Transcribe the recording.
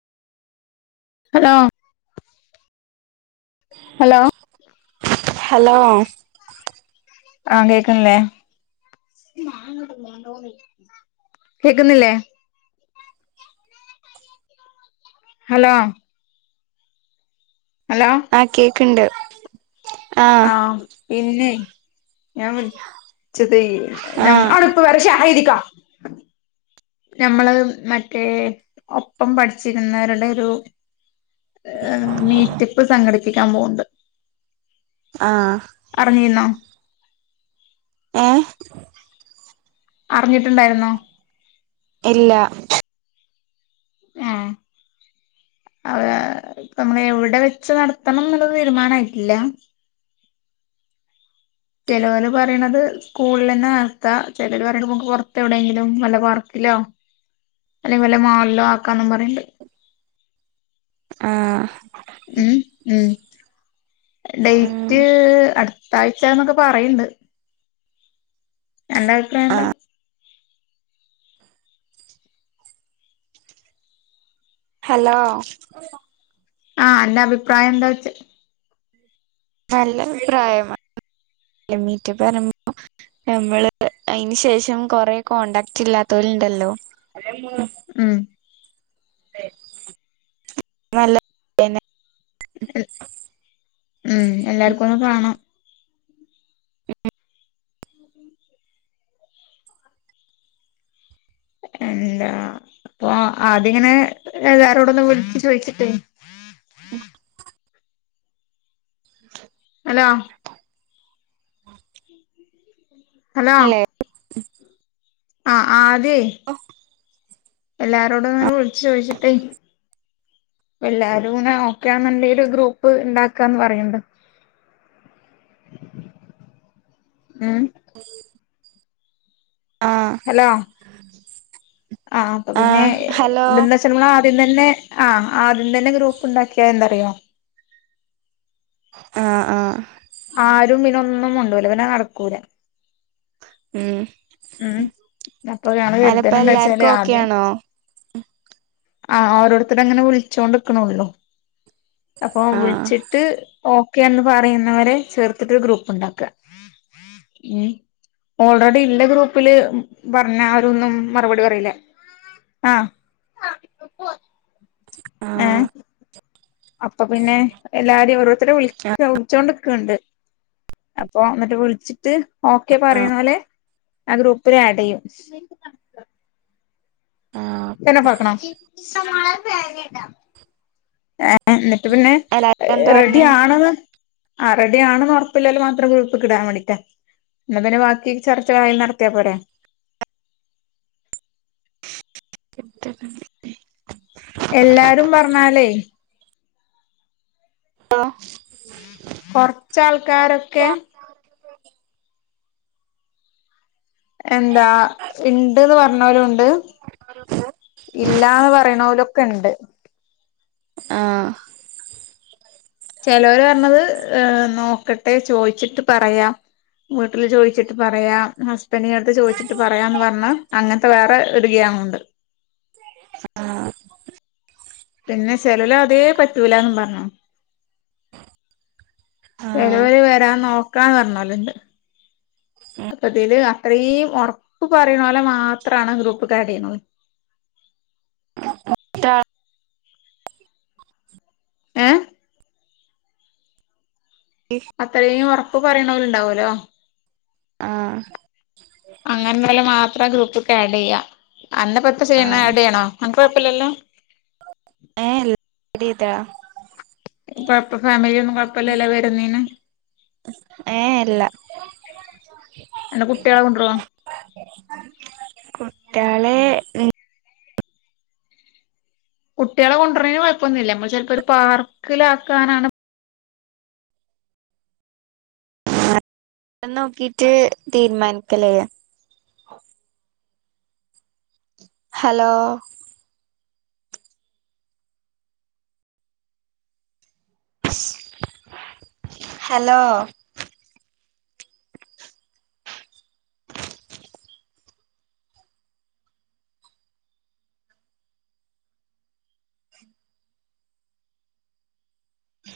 Hello [unintelligible] hello hello ആഹ് കേൾക്ക്ണില്ലേ കേക്കുന്നില്ലേ ഹലോ ഹലോ ആഹ് കേക്ണ്ട് ആഹ് പിന്നെയ് ഞാൻ വിളിചതയ് ആ അവടെ ഇപ്പ വര ഷ ആഹ് എയ്തിക്കോ ഞമ്മള് മറ്റേ ഒപ്പം പഠിച്ചിരുന്നവരുടെ ഒരു ഏഹ് മീറ്റപ്പ് സംഘടിപ്പിക്കാം പോവ്ണ്ട് ആഹ് അറിഞ്ഞിന്നോ ഏഹ് അറിഞ്ട്ട്ണ്ടായിരുന്നോ ഇല്ല ഹോം അത് പ്പൊ നമ്മള് എവടെ വെച്ച് നടത്തണന്ന്ള്ളത് തീരുമാനായിട്ടില്ല. ചെലോല് പറിണത് സ്കൂളിലെന്നെ നടത്താ ചെലര് പറിണ് ണ്ട് നമ്മക്ക് പൊർത്ത് എവിടെങ്കിലും വല്ല പാർക്കിലോ അല്ലെങ്കി വല്ല മാളിലോ ആക്കാന്നും പറിണ്ട് ആഹ് ഉം ഉം ഉം ഡേയ്റ്റ് അട് താഴ്ച്ചാന്നൊക്കെ പറിണ്ട് അന്റെ ആ അഭിപ്രായന്താ? ഹലോ ആഹ് അന്റെ അഭിപ്രായന്താ ഒയ്ച്ച നല്ല അഭിപ്രായം മീറ്റപ് അറിമ്പോ നമ്മള് അയിന്റെ ശേഷം കൊറെ കോൺടാക്ട് ഇല്ലാത്തോല്ണ്ടല്ലോ ഉം നല്ല ഉം എല്ലാർക്കും ഒന്ന് കാണാ ഉം [inaudible] എന്താ അപ്പൊ ആദ്യങ്ങനെ എല്ലാരോടും വിൾച്ച് ചോയിച്ചിട്ടേ ഹലോ [unintelligible] ഹലോ ഉം ആഹ് ആദ്യെ എല്ലാരോടും ഒന്ന് വിൾച്ച് ചോയ്ച്ചിട്ടേ എല്ലാരുംങ്ങനെ ഓക്കെ ആന്ന്ണ്ടെങ്കില് ഗ്രൂപ്പ് ഇണ്ടാക്കാന്ന് പറിയ്ണ്ട് ഉം [unintelligible] ആഹ് ഹലോ ആഹ് ഹലോ ഇറ്റങ്ങള് ആദ്യം തന്നെ ആഹ് ആദ്യം തന്നെ ഗ്രൂപ്പ് ഇണ്ടാക്കിയാ എന്താറിയോ ആഹ് ആഹ് ആരും പിന്നെ ഒന്നും മുണ്ടൂല പിന്നെ നട്ക്കൂല ഉം ഉം അപ്പൊ ഞങ്ങള് അല്ലപ്പ കരുതല് എല്ലാർക്കു എന്താച്ചാല് ഓക്കെ ആദ്യം ആണോ ആഹ് ഓരോര്ത്തരങ്ങനെ വിൾച്ചോണ്ട്ക്ക്ണൊള്ളു അപ്പൊ ആ വിൾച്ച് ട്ട് ഓക്കെന്ന് പറയുന്നവരെ ചേർത്തിട്ട് ഒരു ഗ്രൂപ്പ് ഇണ്ടാക്ക ഉം ഓൾറെഡി ഇല്ല ഗ്രൂപ്പില് പറഞ്ഞാലൊന്നും മറുപടി പറീലെ ആഹ് [unintelligible] ആഹ് അപ്പ പിന്നെ എല്ലാരിം ഓരോരുത്തരെ വിളിക്കാവും വിളിച്ചോണ്ട്ക്ക്ണ്ട് അപ്പൊ ഇന്നട്ട് വിൾച്ച്ട്ട് ഓക്കെ ആ ആ പറയുന്നോലെ ആ ഗ്രൂപ്പില് ആഡ്യ്യാ [unintelligible] ആ ഫേന് ഓഫാകണോ ഏഹ് ഇന്നട്ട് പിന്നെ എല്ലാരും എന്താ റെഡി പറഞ്ഞേ ആണ്ന്ന് ആഹ് റെഡി ആണ്ന്ന് ഉറപ്പ്ല്ലോലെ മാത്രം ഗ്രൂപ്പ്ക്ക്ടാം വാണ്ടീട്ടാ ഇന്നാ പിന്നെ ബാക്കി ചർച്ചകള് അയില് നടത്തിയാ പോരെ [unintelligible] എല്ലാരും പർഞ്ഞാലെ ആഹ് കൊർച്ചാൾക്കാരൊക്കെ എന്താ ഇണ്ട്ന്ന് പറഞ്ഞോലുണ്ട് [unintelligible] ഇല്ലാന്ന് പറിണോലൊക്കണ്ട് ആഹ് ചെലോല് പറഞ്ഞത് നോക്കട്ടെ ചോയിച്ചിട്ട് പറയാം വീട്ടില് ചോയിച്ചിട്ട് പറയാ ഹസ്ബൻഡിന്റെ അട്ത്ത് ചോയിച്ചിട്ട് പറയാന്ന് പറഞ്ഞ് അങ്ങൻത്തെ വേറെ ഒരു ഗ്യാങ്ങുണ്ട് ആഹ് പിന്നെ ചെലൊല് അതേ പറ്റൂലാന്നും പർഞ്ഞ്ണ് ആ ചെലൊല് വരാം നോക്കാന്ന് പറഞ്ഞോല്ണ്ട് അപ്പ ഇതീല് അത്രീം ഒറപ്പ് പറിണോലെ മാത്രാണ് ഗ്രൂപ്പ്ക്ക് ആഡ്യ്യുന്നൊള്ളു ആട്ട ഏഹ് എഫ് അത്രയും ഉറപ്പ് പറയിണോരുണ്ടാ വോലൊ ആഹ് അങ്ങനെല്ലോലെ മാത്ര ഗ്രൂപ്പ്ക്ക് ആഡിയ്യാ. അന്നെപ്പത്തെ ചെയ്യണ് ആഹ് ആഡിയ്യണോ അനക്ക് കൊഴപ്പല്ലല്ലോ ഏഹ് ഇല്ല ആഡ് ചെയ്താള കൊഴപ്പ ഫാമിലീലൊന്നും കൊഴപ്പല്ലല്ലോ വരുന്നീന് ഏഹ് ഇല്ല അന്റെ കുട്ട്യാളെ കൊണ്ടരോ കുട്ട്യാൾ കുട്ടികളെ കൊണ്ടുവരുന്നെന് കുഴപ്പൊന്നുമില്ല നമ്മൾ ചിലപ്പോ ഒരു പാർക്കിലാക്കാനാണ് നോക്കീട്ട് തീരുമാനിക്കലേ ഹലോ ഹലോ